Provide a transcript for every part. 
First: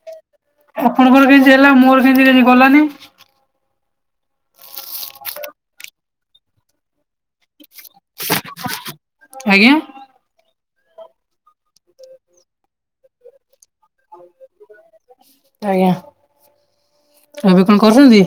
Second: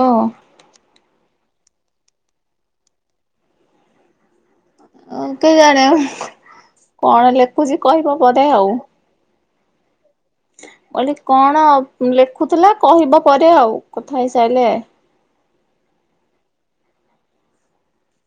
ଓ। ଅ ଆପଣଙ୍କର କେମତି ହେଲା ମୋର କେମତି କାଲି ଗଲାନି? କେୟାଣୀ କଣ ଲେଖୁଛି କହିବ ପଦ ଆଉ। ଆଜ୍ଞା। କହିଲି କଣ ଲେଖୁଥିଲା କହିବା ପରେ ଆଉ କଥା ହେଇସାରିଲେ। ଆଜ୍ଞା ଏବେ କଣ କରୁଛନ୍ତି?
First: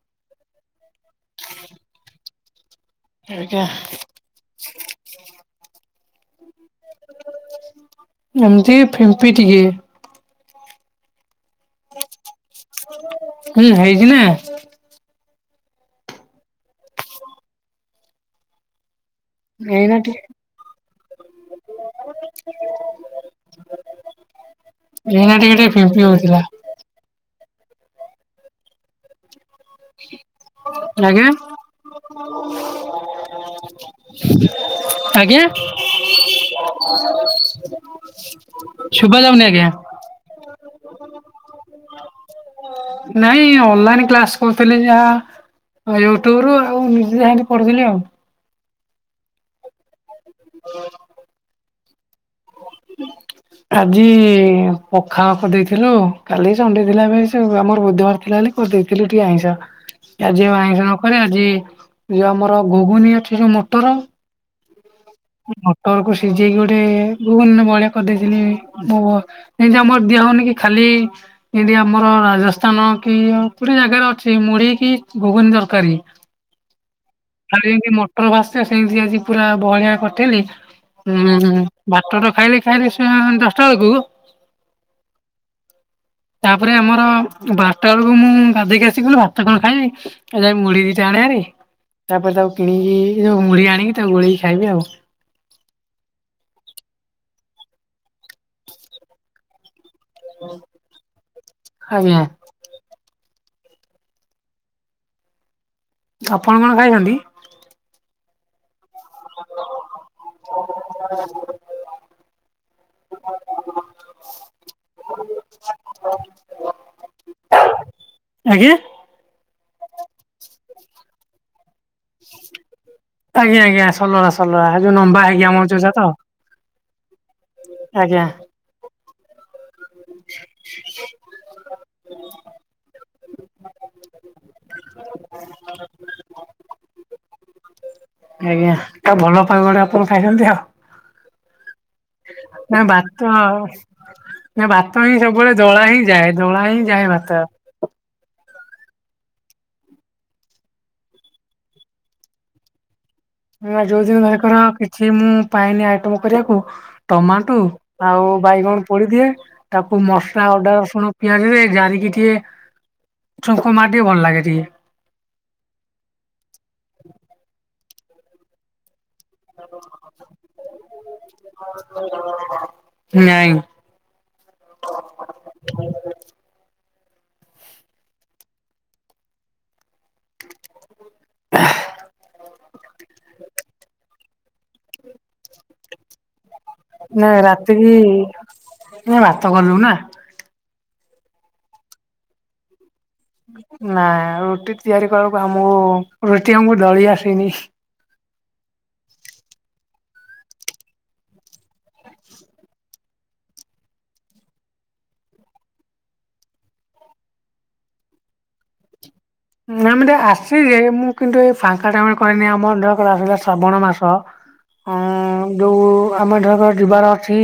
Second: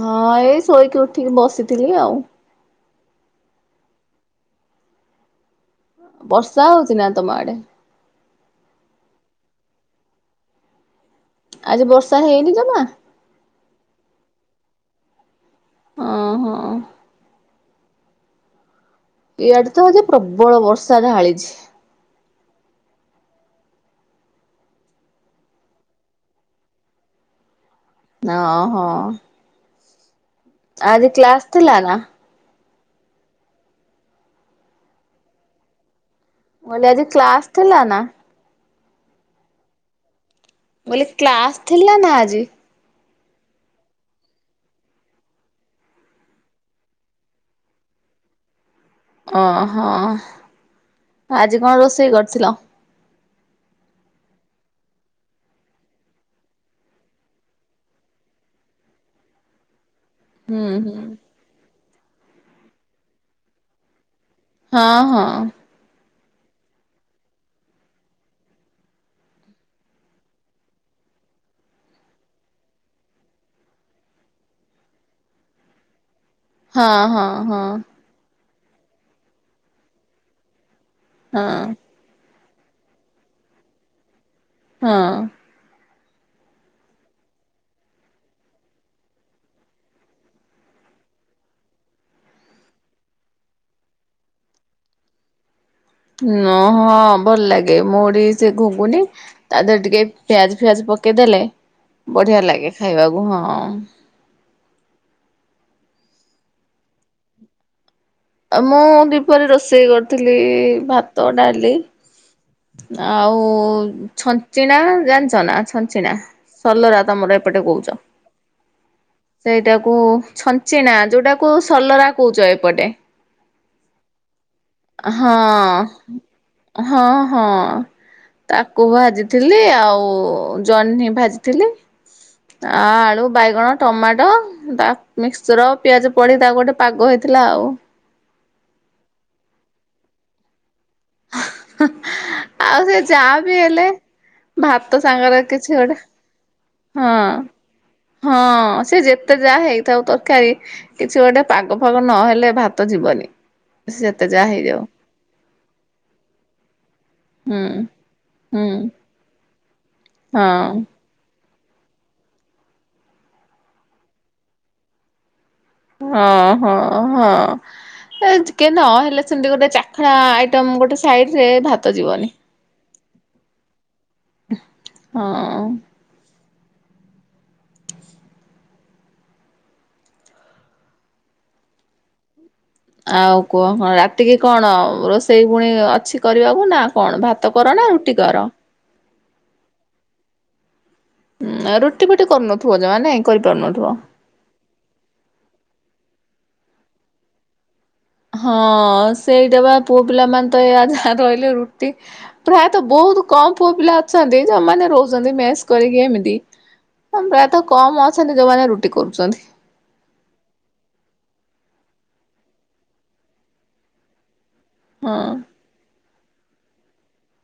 ହଁ ଏଇ ଶୋଇକି ଉଠିକି ବସିଥିଲି ଆଉ। ଆଜ୍ଞା। ବର୍ଷା ହଉଛି ନା ତମ ଆଡେ? ଏମିତି ଫିମ୍ପି ଟିକେ। ଆଜି ବର୍ଷା ହେଇନି ଜମା? ହୁଁ ହେଇଛି ନା। ହଁ ହଁ। ଇଆଡେ ତ ଏଇନା ଆଜି ଟିକେ ପ୍ରବଳ ବର୍ଷା ଢ଼ାଳିଛି। ଏଇନା ଟିକେ ଟିକେ ଫିମ୍ପି ହଉଥିଲା। ଓ ହୋ। ଆଜ୍ଞା। କ୍ଲାସ ଥିଲା ନା? ଆଜ୍ଞା। ମୁଁ କହିଲି ଆଜି କ୍ଲାସ ଥିଲା ନା? ଶୁଭା ଯାଉନି ଆଜ୍ଞା। ମୁଁ କହିଲି କ୍ଲାସ୍ ଥିଲା ନା ଆଜି? ନାଇଁ ଅନଲାଇନ କ୍ଲାସ୍। କହୁଥିଲି ଯାହା ୟୁଟ୍ୟୁବ ରୁ ଆଉ ନିଜେ ଯାହାକି ପଢୁଥିଲି ଆଉ। ଓହୋ ଆଜି କଣ ରୋଷେଇ କରିଥିଲ? ଆଜି ପଖାଳ କରିଦେଇଥିଲୁ କାଲି ସଣ୍ଡେ ଥିଲାବେସ ଆମର ବୁଧବାର ଥିଲା ବୋଲି। କରିଦେଇଥିଲି ଟିକେ ଆଇଁସ। ଆଜି ହୁଁ ଆଇଁଷ ହୁଁ ନକରି ଆଜି ଯୋଉ ଆମର ଘୁଗୁନି ଅଛି ଯୋଉ ମୋଟର। ହଁ ହଁ। ମଟର କୁ ସିଝେଇକି ଗୋଟେ ଘୁଗୁନି ଭଳିଆ କରିଦେଇଥିଲି ମ ଏନ୍ତୀ ଆମର ଦିଆ ହଉନି କି ଖାଲି। ଏନ୍ତୀ ଆମର ରାଜସ୍ଥାନ କି ଗୋଟେ ଜାଗାରେ ଅଛି ମୁଢି କି ଘୁଗୁନି ତରକାରୀ। ହଁ ହଁ। ହଁ କାଲି ଯେମତି ମଟର ଭାସିଥିଲା, ସେମିତି ଆଜି ପୁରା ବହଳିିଆ କରିଥିଲି। ଉଁ ହଁ। ଭାତ ତ ଖାଇଲି ଖାଇଲି ସେ ଦଶଟା ବେଳକୁ। ହଁ। ତାପରେ ଆମର ବାରଟା ବେଳକୁ, ମୁଁ ଗାଧେଇକି ଆସି କହିଲି ଭାତ କଣ ଖାଇବି ଏ ନାଇଁ ମୁଢୀ ଦିଟା ଆଣେ ଭାରି। ତାପରେ ତାକୁ କିଣିକି, ଯୋଉ ମୁଢି ଆଣିକି ତାକୁ ଗୋଳେଇକି ଖାଇବି ଆଉ। ନ ହଁ ଭଲ ଲାଗେ, ମୁଢି ସେ ଘୁଗୁନି ତା ଦେହରେ ଟିକେ ପିଆଜ ଫିଆଜ ପକେଇଦେଲେ, ଆଜ୍ଞା ବଢ଼ିଆ ଲାଗେ ଖାଇବାକୁ ହଁ। ଆପଣ କଣ ଖାଇଛନ୍ତି? ମୁଁ ଦ୍ୱିପହରେ ରୋଷେଇ କରିଥିଲି, ଭାତ, ଡାଲି ଆଉ ଛଞ୍ଚିଣା, ଜାଣିଛ ନା ଛଞ୍ଚିଣା? ସଲରା, ତମର ଏପଟେ କହୁଛ। ଆଜ୍ଞା। ସେଇଟାକୁ ଛଞ୍ଚିଣା, ଯୋଉଟାକୁ ସଲରା କହୁଛ ଏପଟେ। ଆଜ୍ଞା ଆଜ୍ଞା ସଲରା ସଲରା, ଯୋଉ ଲମ୍ବା ହଁ ହେଇକି ଆମର ଯୋଉଟା ତ। ହଁ ହଁ ତାକୁ ଭାଜିଥିଲି, ଆଉ ଜହ୍ନି ଭାଜିଥିଲି। ଆ ଆଳୁ, ବାଇଗଣ, ଟମାଟ ତା ମିକ୍ସଚର ପିଆଜ ପଡି ତାକୁ ଗୋଟେ ପାଗ ହେଇଥିଲା ଆଉ। ଆଜ୍ଞା ତା ଭଲ ପାଗ ଟା ଆପଣ ଖାଇଛନ୍ତି ଆଉ। ଆଉ ନା ସେ ଭାତ ଯା ବି ହେଲେ ନା ଭାତ ହିଁ ସାଙ୍ଗରେ ସବୁବେଳେ କିଛି ଦଳା ଗୋଟେ, ହିଁ ଯାଏ ଦଳା ହିଁ ଯାଏ ହଁ। ଭାତ। ହଁ ସେ ଯେତେ ଯାହା ହେଇଥାଉ ତରକାରୀ କିଛି ଗୋଟେ ପାଗ ଫାଗ ନହେଲେ ଭାତ ଯିବନି। ନା ସେ ଯୋଉଦିନ ଯେତେ ଯାହା ଧରକର ହେଇଯାଉ କିଛି ମୁଁ ପାଏନି ଆଇଟମ କରିଆକୁ ଟମାଟୁ ହୁଁ ଆଉ ହୁଁ ବାଇଗଣ ପୋଡିଦିଏ, ତାକୁ ମସଲା ଅଦା ହଁ। ରସୁଣ ପିଆଜରେ ଜାରିକି ଟିକେ, ଛୁଙ୍କ ମାରିଦିଏ ଭଲ ଲାଗେ ଟିକେ। ହଁ- ହଁ -ହଁ କେ ନହେଲେ ସେମିତି ଗୋଟେ ଚାଖଣା ଆଇଟମ୍ ଗୋଟେ ସାଇଡରେ ଭାତ ଯିବନି। ନାଇଁ ହଁ। [unintelligible] ଆଉ କୁହ କଣ ରାତିକି କଣ, ରୋଷେଇ ପୁଣି ଅଛି କରିବାକୁ ନା କଣ ନାଇ ଭାତ କର ନା ରାତିକି ରୁଟି କର [unintelligible] ଭାତ କଲୁ ନା। ଉଁ ରୁଟି ଫୁଟି କରୁନଥିବ ଜମା ନାଇଁ? କରିପାରୁନଥିବ। ନାଇଁ ରୁଟି ତିଆରି କରିବାକୁ, ମୁଁ ରୁଟି ଆମକୁ ଦଳିଆସେଇନି। ହଁ ସେଇଟା ବା, ପୁଅ ପିଲାମାନେ ତ ଏଇଆ ଯା ରହିଲେ ରୁଟି ପ୍ରାୟତ ବହୁତ କମ୍ ପୁଅ ପିଲା ଅଛନ୍ତି, ଯୋଉମାନେ ରହୁଛନ୍ତି ମେସ୍ କରିକି ଏମିତି ପ୍ରାୟତଃ କମ୍ ଅଛନ୍ତି ଯୋଉମାନେ ରୁଟି କରୁଚନ୍ତି। ନାଇଁ ମତେ ଆସେ ଯେ, ମୁଁ କିନ୍ତୁ ଏଇ ଫାଙ୍କା ଟା କରେନି ଆମର ଅ ଆସିଲା ଶ୍ରାବଣ ମାସ ଅଁ ହଁ। ଯୋଉ ଆମ ଧର ଯିବାର ଅଛି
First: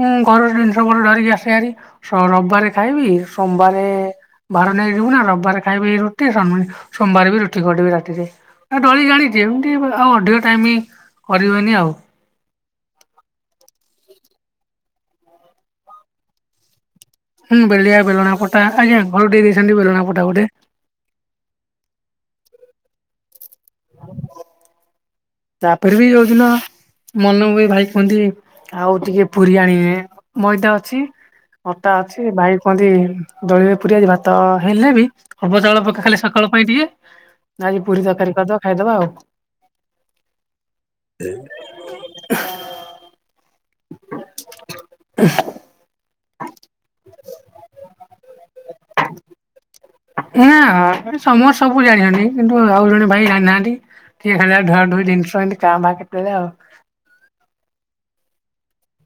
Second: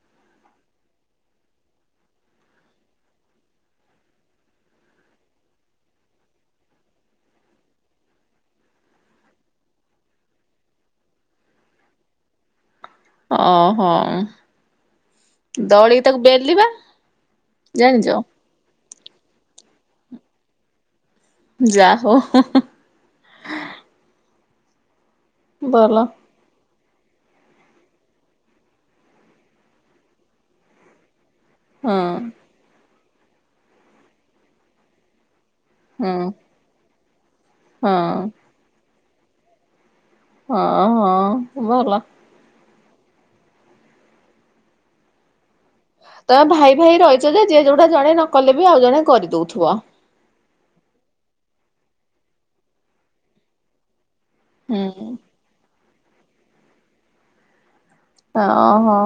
ଉଁ ଘରର ଜିନିଷ କଣ ଧରିକି ଆସେ ଭାରି, ରବିବାରେ ଖାଇବି ସୋମବାରେ ବାହାରୁ ନେଇକି ଯିବୁ ନା, ରବିବାର ଖାଇବି [unintelligible] ସୋମବାରେ ବି ରୁଟି କରିିଦେବି ରାତିରେ, ଦଳି ଜାଣିଛି ଏମିତି ଆଉ ଅଧିକ ଟାଇମ୍ କରିହୁଏନି ଆଉ। ଓ ହୋ ଦଳିକି ତାକୁ ବେଲିବା ହୁଁ ବେଲିଆ ଜାଣିଛ ବେଲଣାପଟା ଆଜ୍ଞା, ଘରୁ ଦେଇ ଦେଇଛନ୍ତି ବେଲଣାପଟା ଗୋଟେ। ଯା ହଉ। ଭଲ ତାପରେ ବି ଯୋଉଦିନ ମନକୁ ବି ଭାଇ କୁହନ୍ତି ଆଉ ଟିକେ ପୁରୀ ଆଣିବେ, ମଇଦା ଅଛି ଅଟା ହଁ ଅଛି ଭାଇ କୁହନ୍ତି ଦଳିରେ ପୁରୀ ଛି ଭାତ ହେଲେ ବି ହବ ଚାଳ କା ହଁ ଖାଲି ସକାଳ ପାଇଁ ଟିକେ ଆଜି ହଁ ପୁରୀ ତରକାରୀ କରିଦବା ଖାଇଦବା ଆଉ। ହଁ ହଁ ଭଲ। [unintelligible] ତମେ ଭାଇ ଭାଇ ରହିଛ ଯେ ଯିଏ ଯୋଉଟା ଜଣେ ନକଲେ ବି ଆଉ ଜଣେ କରିଦଉଥିବ। ହୁଁ ସମସ୍ତେ ସବୁ ଜାଣିଛନ୍ତି କିନ୍ତୁ ଆଉ ଜଣେ ଭାଇ ଜାଣିନାହାନ୍ତି। ଠିକ ହୁଁ [unintelligible] କାଁ ଭାଁ କେତେବେଳେ। ଓହୋ।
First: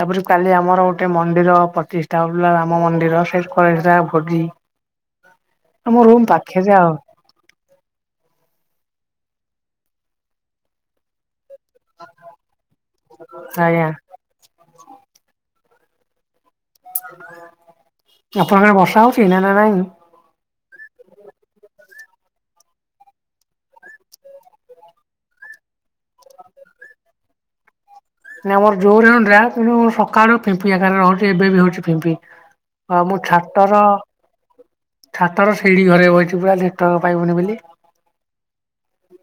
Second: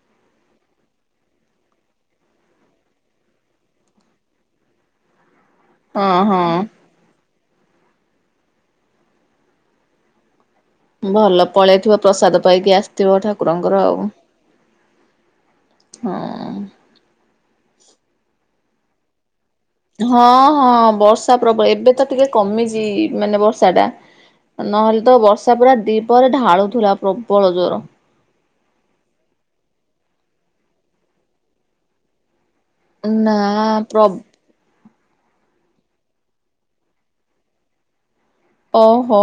ତାପରେ କାଲି ଆମର ଗୋଟେ ମନ୍ଦିର ପ୍ରତିଷ୍ଠା ହଉଥିଲା ରାମ ମନ୍ଦିର [unintelligible] ଭୋଜି। ଆମ ହଁ ରୁମ୍ ହଁ। ପାଖେ ଯା ଆଉ ଭଲ ପଳେଇଥିବ ପ୍ରସାଦ ପାଇକି ଆସିଥିବ ଠାକୁରଙ୍କର ଆଜ୍ଞା ଆଉ। ହଁ। ଆପଣଙ୍କର ବର୍ଷା ହଉଛି ନା ନା ନାଇଁ? ହଁ ହଁ ବର୍ଷା ପ୍ରବଳ ଏବେ ତ ଟିକେ କମିଛି ମାନେ ବର୍ଷା ଟା ନହେଲେ ତ ବର୍ଷା ପୁରା ଦିପହରେ ଢାଳୁଥିଲା ପ୍ରବଳ ଜୋର ଆମର ଜୋରରେ ହେଉଥିଲା କିନ୍ତୁ ସକାଳୁ ଫିମ୍ପିରେ ରହୁଛି ଏବେ ବି ହଉଛି ଫିମ୍ପି ହଁ ମୁଁ ନା ଛାତର ପ୍ର ଛାତର ଶିଢୀ ଘରେ ବହିଛି ପୁରା ନେଟୱର୍କ ପାଇବନି ବୋଲି। ଓହୋ।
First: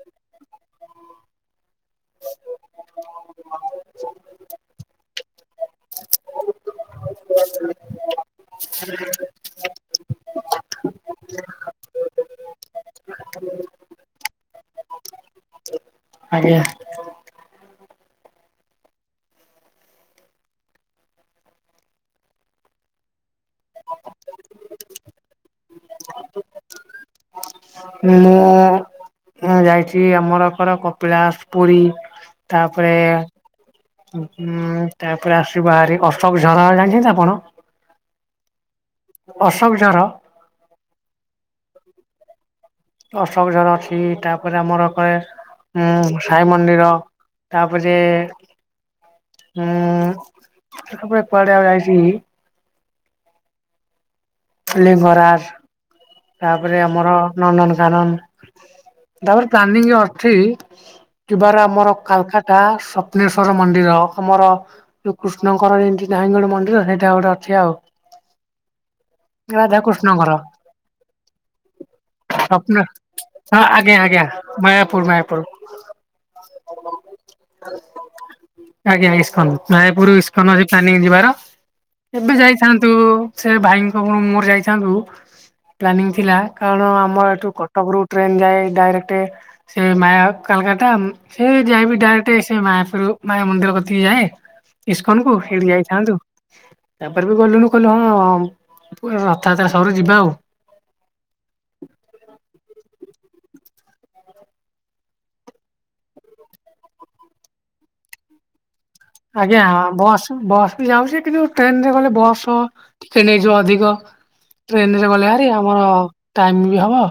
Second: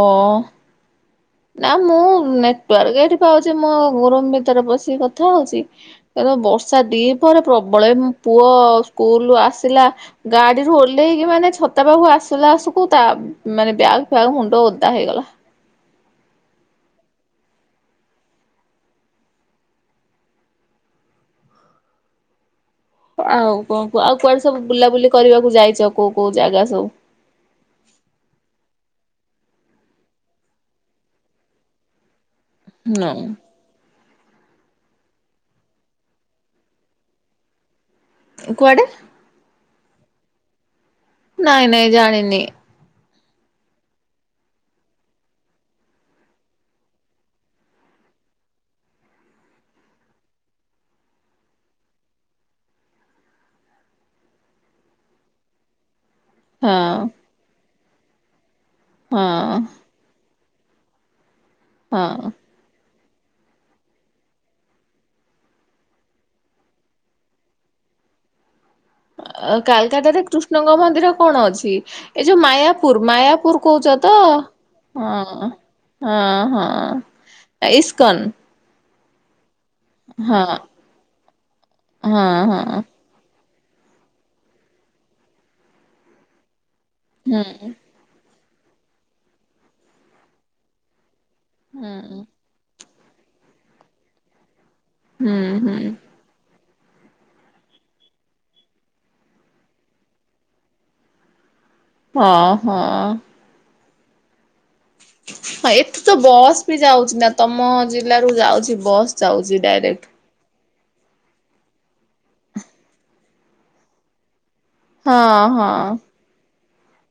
ନା ମୁଁ ନେଟୱର୍କ ଏଇଠି ପାଉଛି ମୋ ରୁମ୍‌ଭିତରେ ବସି କଥା ହଉଛି। ତ ବର୍ଷା ଦିପହରେ ପ୍ରବଳ ପୁଅ ସ୍କୁଲରୁ ଆସିଲା ଗାଡିରୁୁ ଓହ୍ଲେଇକି ମାନେ ଛତା ପାଖକୁ ଆସିଲା ଆସକୁ ତା ମାନେ ବ୍ୟାଗ୍ ଫ୍ୟାଗ୍ ମୁଣ୍ଡ ଓଦା ହେଇଗଲା। ଆଜ୍ଞା। ଆଉ କଣ କୁ ଆଉ କୁଆଡେ ସବୁ ବୁଲାବୁଲି କରିବାକୁ ଯାଇ ଚ଼ କୋଉ କୋଉ ଜାଗା ସବୁ? ମୁଁ ଯାଇଛି ଆମରର କପିଳାଶ, ପୁରୀ ତାପରେ ହୁଁ ହଁ ତାପରେ ଆସିବ ବାହାରି ଅଶୋକ ଝର ଜାଣିଛନ୍ତି ଆପଣ? କୁଆଡେ? ଅଶୋକଝର। ନାଇଁ ନାଇଁ ଜାଣିନି। ଅଶୋକଝର ଅଛି ତାପରେ ଆମର କରେ ଉଁ ସାଇ ମନ୍ଦିର ତାପରେ ହୁଁ ତାପରେ କୁଆଡ଼େ ଆଉ ଯାଇଛି ଖାଲି ବରା ହଁ ତାପରେ ଆମର ନନ୍ଦନକାନନ ହଁ ତାପରେ ପ୍ଲାନିଂ ଅଛି ଯିବାର ଆମର ହଁ। କାଲକାଟା ସ୍ୱପ୍ନେଶ୍ଵର ମନ୍ଦିର ଆମର ଯୋଉ କୃଷ୍ଣଙ୍କର ଏଠି ନାହିଁ ଗୋଟେ ମନ୍ଦିର ସେଇଟା ଗୋଟେ ଅଛି ଆଉ କାଲକାଟାରେ ରାଧାକୃଷ୍ଣଙ୍କର କୃଷ୍ଣଙ୍କ ମନ୍ଦିର କଣ ଅଛି? ଏ ଯୋଉ ସ୍ୱପ୍ନ ମାୟାପୁର ମାୟାପୁର ହଁ କହୁଚ ଆଜ୍ଞା ତ? ଆଜ୍ଞା ମାୟାପୁର ହଁ ମାୟାପୁର। ହଁ ହଁ ଇସ୍କନ୍‌। ଆଜ୍ଞା ଇସ୍କନ ମାୟାପୁର ଇସ୍କନ ଅଛି ପ୍ଲାନିଂ ଯିବାର ହଁ ଏବେ ହଁ ଯାଇଥାନ୍ତୁ ସେ ଭାଇଙ୍କ ମୋର ଯାଇଥାନ୍ତୁ ପ୍ଲାନିଂ ଥିଲା କାରଣ ଆମ ହୁଁ ଏଠୁ କଟକ ରୁ ଟ୍ରେନ ଯାଇ ଡାଇରେକ୍ଟ ସେ ମାୟା କାଲକାଟା ସେ ହୁଁ ଯାଇବି ଡାଇରେକ୍ଟ ସେ ମାଫ୍ରୁରୁ ମାନେ ମନ୍ଦିର କତିକି ଯାଏ ଇସ୍କନ କୁ ହୁଁ ସେଇଠି ହୁଁ ଯାଇଥାନ୍ତୁ ତାପରେ ବି ଗଲୁନୁ କହିଲୁ ହଁ ପ ରଥଯାତ୍ରା ସରୁ ଯିବା ଆଉ ହ [unintelligible] ହଁ ହଁ ହଁ ଏଠୁତ ବସ୍ ବି ଯାଉଛି ନା ତମ ଜିଲ୍ଲାରୁ ଯାଉଛି ବସ୍ ଯାଉଛି ଆଜ୍ଞା ହଁ ଡାଇରେକ୍ଟ। ବସ ବସ ବି ଯାଉଡଚି କିନ୍ତୁ ଟ୍ରେନରେ ଗଲେ ବସ ଟିକେ ନେଇଯିବ ଅଧିକ। ଟ୍ରେନରେ ଗଲେ ହଁ ଭାରି ଆମ ହଁ ଟାଇମି ବି ହବ।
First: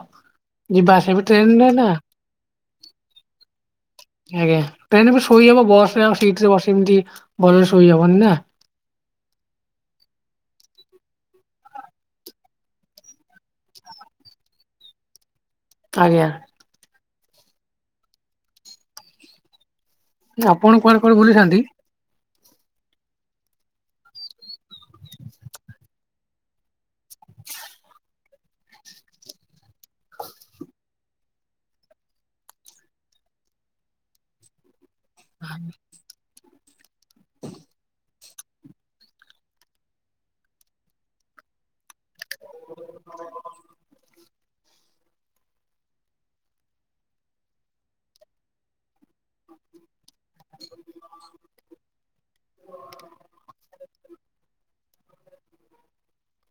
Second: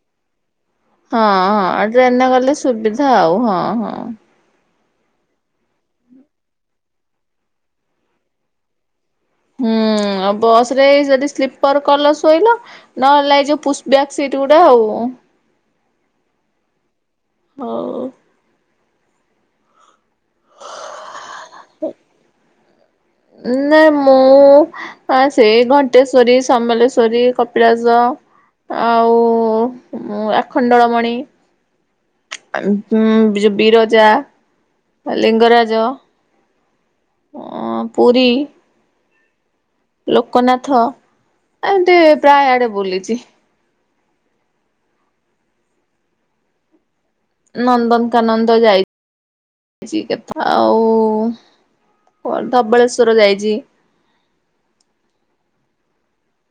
ଯିବା ଆସିବା ହଁ ବି ଟ୍ରେନରେ ହଁ ନା ଟ୍ରେନରେ ଗଲେ ସୁବିଧା ଆଉ ହଁ ହଁ। ଆଜ୍ଞା ଟ୍ରେନରେ ବି ଶୋଇ ହବ ବସରେ ଆଉ ସିଟରେ ବସି ଏମିତି ଭଲରେ ଶୋଇହବନି ନା। ହୁଁ ଆଉ ବସରେ ଯଦି ସ୍ଲିପର କଲ ଶୋଇଲ। ନହେଲେ ନାଇ ଯୋଉ ପୁଷ୍ ବ୍ୟାଗ ସିଟ୍ ଗୁଡା ଆଉ। ଆଜ୍ଞା। ହୋଉ। ନା ଆପଣ କୁଆଡେ କୁଆଡେ ବୁଲିଛନ୍ତି? ହୁଁ। ଉଁ ନା ମୁଁ ହାଁ ସେଇ ଘଣ୍ଟେଶ୍ଵରୀ, ସମଲେଶ୍ଵରୀ, କପିଳାସ। ଆଉ ଉଁ ଆଖଣ୍ଡଳମଣି ଉଁ ଯୋଉ ବିରଜା ଲିଙ୍ଗରାଜ ଅ ପୁରୀ ଲୋକନାଥ ଏମତି ପ୍ରାୟ ଆଡେ ବୁଲିଚି। ନନ୍ଦନକାନନ ତ ଯାଇ ଚି କେତେଥର ଆଉ ଆଉ କଣ ଧବଳେଶ୍ଵର ଯାଇଚି।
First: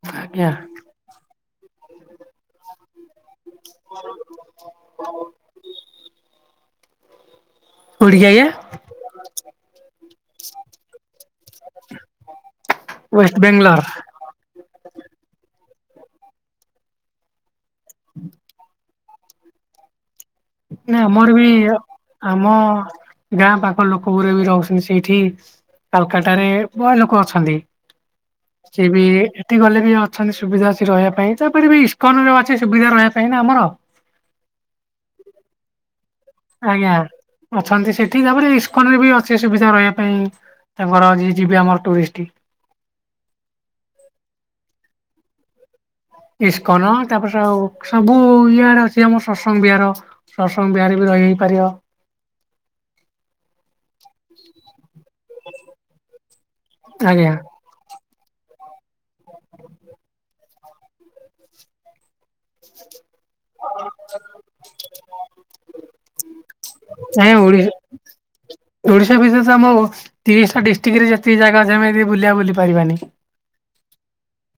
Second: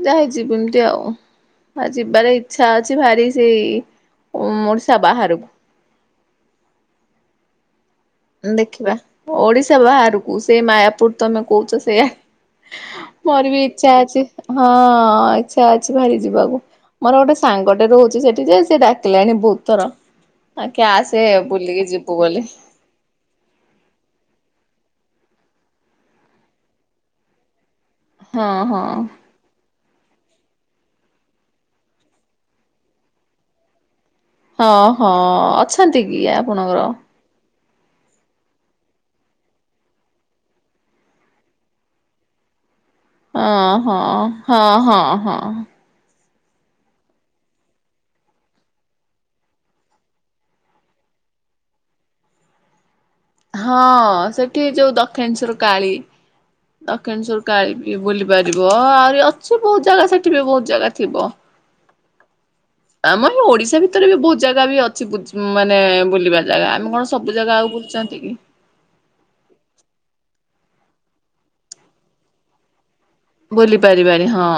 ଯା ହେଇଚି ଆଜ୍ଞା ଯିବିନି ଟି ଆଉ ବା ଯିବାରେ ଇଚ୍ଛା ଅଛି ଭାରି। ସେଇ ଉମ୍ ଓଡ଼ିଶା ବାହାରକୁ। କୋଉଠିକି ଆଜ୍ଞା ଦେଖିବା ଓଡିଶା ବାହାରକୁ ସେଇ ମାୟାପୁର ତମେ କୋହୁଚ ସେୟା। ୱେଷ୍ଟ ମୋର ବି ବେଙ୍ଗଲୋର ଇଚ୍ଛା ଅଛି। ହଁ ଇଚ୍ଛା ଅଛି ଭାରି ଯିବାକୁ ମୋର ଗୋଟେ ସାଙ୍ଗଟେ ରହୁଚି ସେଠି ଯେ ସେ ଡା ଡାକିଲାଣି ବୋହୁତ ଥର ଆ ତୁ ନା ଆସେ ଆମର ବି ବୁଲିକି ଯିବୁ ଆମ ବୋଲି। ଗାଁ ପାଖ ଲୋକ ଗୁର ବି ରହୁଛନ୍ତି ସେଇଠି କାଲକାଟାରେ ବ ଲୋକ ଅଛନ୍ତି। ହଁ ହଁ। ସେବି ତି ଗଲେ ବି ଅଛନ୍ତି ସୁବିଧା ଅଛି ରହିବା ପାଇଁ ତାପରେ ବି ଇସକନରେ ଅଛି ସୁବିଧା ରହିବା ପାଇଁ ନା ଆମର। ହଁ ହଁ ଅଛନ୍ତି କି ଆ ଆଜ୍ଞା ଅଛନ୍ତି ସେଠି ତାପରେ ଇସ୍କନରେ ବି ଅଛି ସୁବିଧା ରହିବା ପାଇଁ। ତାଙ୍କର ଯିଏ ଯିବେ ଆମର ଟୁରିଷ୍ଟି। ଓ ହଁ ହଁ ହଁ ହଁ। ଇସ୍କନ ତାପରେ ସଆଉ ସବୁ ଇୟାଡ ଅଛି ଆମ ସତ୍ସଙ୍ଗ ବିହାର। ସତ୍ସଙ୍ଗ ବିହାର ବି ରହିହେଇ ପାରିବ। ହଁ ସେଠି ଯୋଉ ଦକ୍ଷିଣେଶ୍ଵର କାଳୀ ଆଜ୍ଞା ଦକ୍ଷିଣେଶ୍ଵର କାଳୀ ବି କି ବୁଲି ପାରିବ ଆହୁରି ଅଛି ବୋହୁତ ଜାଗା ସେଠି ବି ବୋହୁତ ଜାଗା ଥିବ। ଆମ ଏ ଓଡିଶା ଭିତରେ ବି ବୋହୁତ ଜାଗା ବି ଅଛି ବୁଜି ମାନେ ବୁଲିବା ବା ଜାଗା ଆମେ କଣ ଆଜ୍ଞା ସବୁ ଜାଗା ଓଡି ଆଉ ବୁଲଚନ୍ତି କି। ଓଡିଶା ଭିତରେ ତ ଆମ ଓ ତିରିଶଟା ଡିଷ୍ଟ୍ରିକରେ ଯେତିକି ଜାଗା ଅମେ ଯଦି ବୁଲିବା ବୁଲି ପାରିବାନି। ବୁଲି ପାରିବାନି ହଁ।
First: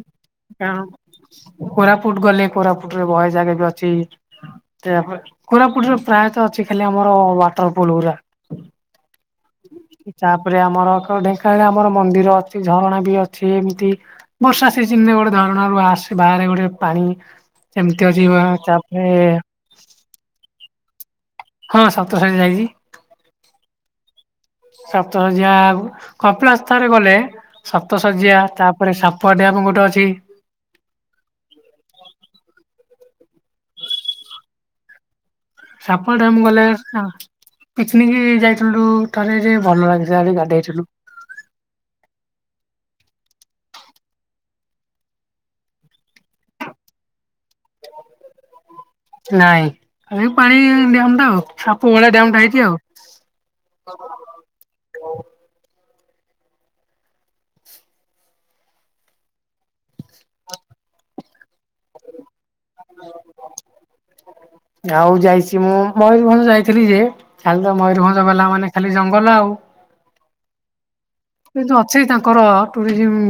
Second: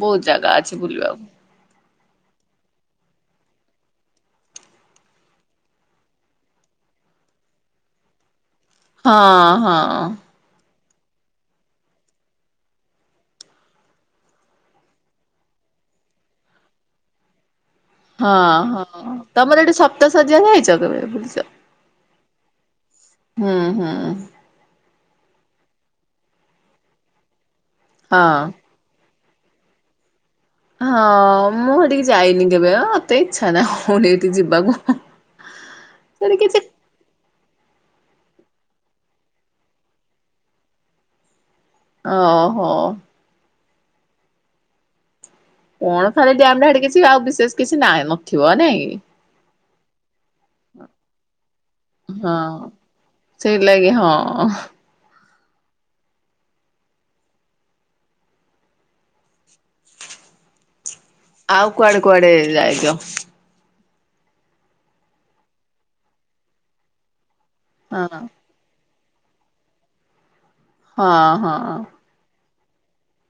ବହୁତ ଜାଗା ଅଛି ବୁଲିବାକୁ। କାରଣ କୋରାପୁଟ ଗଲେ କୋରାପୁଟରେ ବହେ ଜାଗା ବି ଅଛି। ତାପରେ କୋରାପୁଟରେ ପ୍ରାୟତଃ ଅଛି ଖାଲି ଆମର ୱାଟରଫଲ ଗୁରା। ହଁ ହଁ କି ତାପ୍ ପରେ ଆମର କ ଢେଙ୍କାନଳରେ ଆମର ମନ୍ଦିର ଅଛି ଝରଣା ବି ଅଛି ଏମିତି ବର୍ଷା ସିଜିିନରେ ଗୋଟେ ଝରଣାରୁ ଆସେ ବାହାରେ ଗୋଟେ ପାଣି। ସେମତି ଅଛି ଯିବା ତାପରେ ତ ସେ [unintelligible] କେବେ ବୁଲିଚ? ହଁ ସପ୍ତ ସେଠି ଯାଇଚି। ହଁ ହଁ। ସପ୍ତଶଯ୍ୟା ଆଗୁ କପିଳାସ ତାରେ ଗଲେ ସପ୍ତଶଯ୍ୟା ହଁ। ତା ପରେ ସାପୁଆଡ୍ୟାମ୍ ଗୋଟେ ଅଛି। ହଁ ମୁଁ ହେଟିକି ଯାଇନି କେବେ ମତେ ଇଚ୍ଛା ନାହିଁ ହୋଉନି ଏଠି ଯିବାକୁ। ସାପ ଟା ସେଠି ମୁଁ କିଛି ଗଲା ହଁ ପିକନିକ ଯାଇଥିଲୁ ଥରେ ଯେ ଭଲ ଲାଗିଲାନି ଗାଧଇଥିଲୁ। ଓହୋ। କଣ ଖାଲି ଡ୍ୟାମ ହେଟି କିଛି ଆଉ ବିଶେଷ କିଛି ନାଇଁ ନଥିବ ନାଇଁକି। ଆ ପାଣି ଡ୍ୟମ୍ ଟା ଆଉ ସାପ ଭଳିଆ ଡ୍ୟାମ ଟା ହେଇଛି ଆଉ। ସେଇଥି ଲାଗି ହଁ। ଆଉ କୁଆଡେ କୁଆଡେ ଯାଇ ଆଉ ଯାଇଛି ମୁଁ ମୟୂରଭଞ୍ଜ ଯାଇଥିଲି ଯେ ଖାଲି ତ ହଁ ମୟୂରଭଞ୍ଜ ଗଲା ମାନେ ଖାଲି ଜଙ୍ଗଲ ଆଉ। ହଁ। କିନ୍ତୁ ହଁ ଅଛି ତାଙ୍କର ଟୁରିଜିମ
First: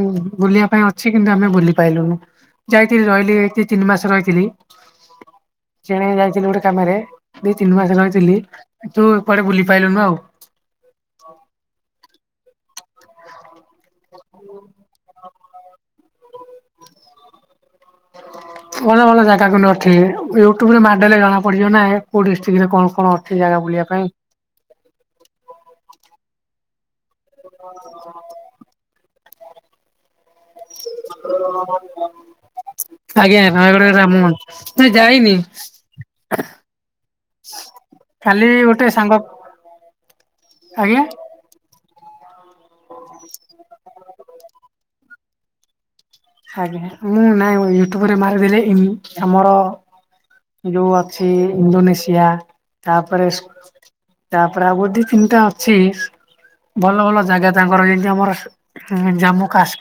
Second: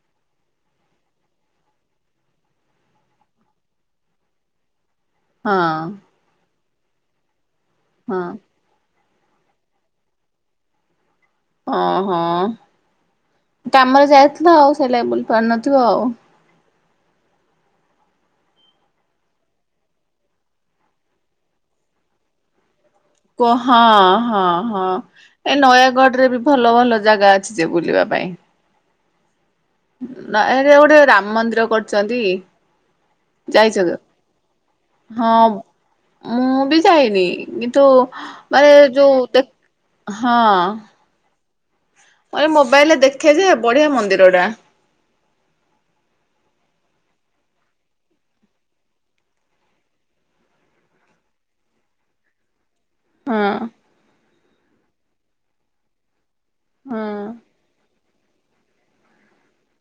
ବୁଲିବା ପାଇଁ ଅଛି କିନ୍ତୁ ଆମେ ବୁଲି ପାଇଲୁନୁ। ଯାଇଥିଲି ରହିଲି ତିନି ମାସ ରହିଥିଲି ହଁ ଚେଣେ ଯାଇଥିଲି ଗୋଟେ କାମରେ ଦି ତିନି ମାସ ହେଲାଣି ହଁ ଥିଲି ଯୋଉ କୁଆଡ଼େ ବୁଲି ପାଇଲୁନୁ ଆଉ। ଓହୋ କାମରେ ଯାଇଥିଲ ଆଉ ସେଲାଗି ବୁଲି ପାରିନଥିବ ଆଉ। [inaudible] ଭଲ ଭଲ ଜାଗା କିନ୍ତୁ ଅଛି ୟୁଟ୍ୟୁବ ରେ ମାଡେଲେ ଜଣା ପଡିିବ ନା କୋଉ ଡିଷ୍ଟ୍ରିକଟ ରେ କଣ କଣ ଅ ପୁ ହଁ ହଁ ହଁ ଏ ନୟାଗଡ ରେ ବି ଭଲ ଭଲ ଜାଗା ଅଛି ଯେ ବୁଲିବା ପାଇଁ। ନା ଏ ଗୋଟେ ରାମ ମନ୍ଦିର କରଚନ୍ତି। ଆଜ୍ଞା ହଁ ଗୋଟେ ରାମ ନା ହଁ ଯାଇନି। ମୁଁ ବି ଯାଇନି କିନ୍ତୁ କାଲି ମାନେ ଗୋଟେ ସାଙ୍ଗ ଯୋଉ ଦେଖ ହଁ। ଆଜ୍ଞା ମୁଁ ଏ ମୋବାଇଲରେ ଦେଖେ ଯେ ବଢ଼ିଆ ମନ୍ଦିରଟା। ଆଜ୍ଞା ମୁଁ ନାଇଁ ୟୁଟ୍ୟୁବରେ ମାରିଦେଲେ ଆମର ଯୋଉ ଅଛି ଇଣ୍ଡୋନେସିଆ ତାପରେ ହଁ ତାପରେ ଆଉଦି ତିନିଟା ଅଛି ଭଲ ହଁ ଭଲ ଜାଗା ତାଙ୍କର ଯେମିତି ଆମର ଜାମ୍ମୁ କାଶ୍ମୀର